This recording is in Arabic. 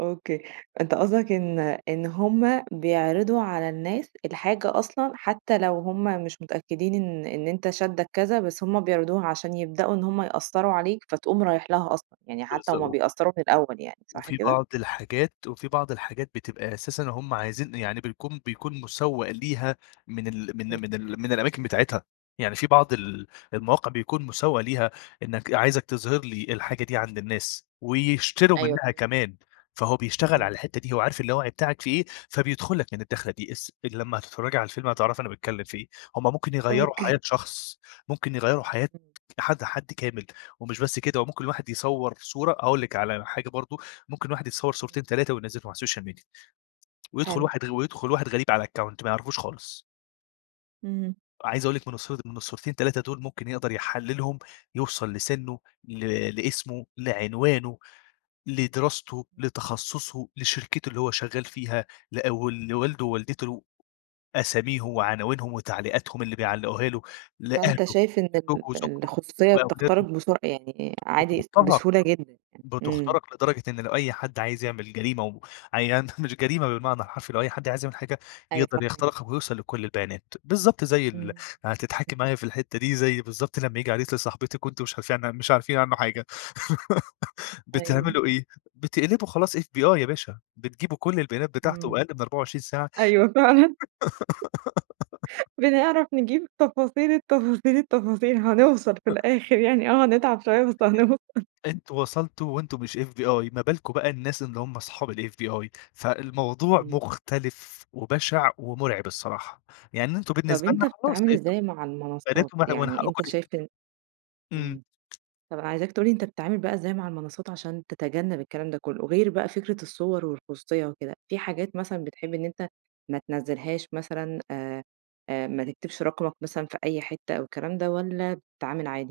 أوكي أنت قصدك إن إن هُم بيعرضوا على الناس الحاجة أصلًا حتى لو هُم مش متأكدين إن إن أنت شادك كذا، بس هُم بيعرضوها عشان يبدأوا إن هُم يأثّروا عليك، فتقوم رايح لها أصلًا، يعني حتى هُم [unintelligible] بيأثّروا في الأول يعني صح وفي كده؟ بعض الحاجات وفي بعض الحاجات بتبقى أساسًا هُم عايزين يعني بيكون بيكون مسوّق ليها من ال من إمم. من ال من الأماكن بتاعتها، يعني في بعض ال المواقع بيكون مسوّق ليها، إنك عايزك تظهر لي الحاجة دي عند الناس، ويشتروا أيوه منها فهمت. كمان، فهو بيشتغل إمم. على الحتة دي، هو عارف اللاوعي بتاعك فيه إيه، فبيدخل لك من الداخلة دي اس لما هتتفرجي على الفيلم هتعرفي أنا باتكلم في إيه، هُم ممكن يغيّروا أوكي. حياة شخص، ممكن يغيّروا حياة [unintelligible] حد حد كامل، ومش بس كده، وممكن الواحد يصور صورة أقول لِك على حاجة برضه، ممكن الواحد يتصور [unintelligible] صورتين 3 وينزلهم على السوشيال ميديا ويدخل حلو. واحد غ ويدخل واحد غريب على الأكاونت ما يعرفوش خالص اهم. عايز أقول لِك من الص من الصورتين 3 دول ممكن يقدر يحللهم، يوصل لسنّه ل لاسمه، لعنوانه، لدراسته، لتخصصه، لشركته اللي هو شغال فيها، لأ و لوالده ووالدته أساميهم وعناوينهم وتعليقاتهم اللي بيعلقوها له، لأهله فأنت شايف إن لزوج ال وزوجته الخصوصية بتخترق وأولاده. بسرعة يعني، عادي بتُخترَق، بسهولة جدًا يعني. إمم. بتُخترَق لدرجة إن لو أي حد عايز يعمل جريمة [unintelligible] مش جريمة بالمعنى الحرفي لو أي حد عايز يعمل حاجة، أيوه يقدر فاهماك. يخترقك ويوصل لكل البيانات، بالضبط زي ال إمم. [unintelligible] هتضحكي معايا في الحتة دي زي بالضبط لما ييجي عريس لصاحبتِك، وأنتم مش عارفين عن مش عارفين عنه حاجة، أيوه. بتعملوا إيه؟ بتقلبوا خلاص FBI يا باشا، بتجيبوا كل البيانات بتاعته إمم. وأقل من 24 ساعة أيوه فعلًا. بنعرف نجيب تفاصيل التفاصيل التفاصيل هنوصل في الآخر يعني، آه هنتعب شوية بس [unintelligible] هنوصل. أنتم وصلتوا وأنتم مش FBI، ما بالكم بقى الناس اللي هُم أصحاب الFBI، فالموضوع إمم. مختلف، وبشع ومرعب الصراحة، يعني أنتم طب بالنسبة أنت لنا خلاص بتتعامل أنتم إزاي مع المنصات، بنات ومن ح ومن يعني حقكم أنت تس شايف إن إمم. إمم طب أنا عايزاك تقول لي أنت بتتعامل بقى إزاي مع المنصات عشان تتجنب الكلام ده كله، غير بقى فكرة الصور والخصوصية وكده، في حاجات مثلًا بتحب إن أنت ما تنزلهاش مثلًا آآ، آآ ما تكتبش رقمك مثلًا في أي حتة أو الكلام ده، والَّا بتتعامل عادي؟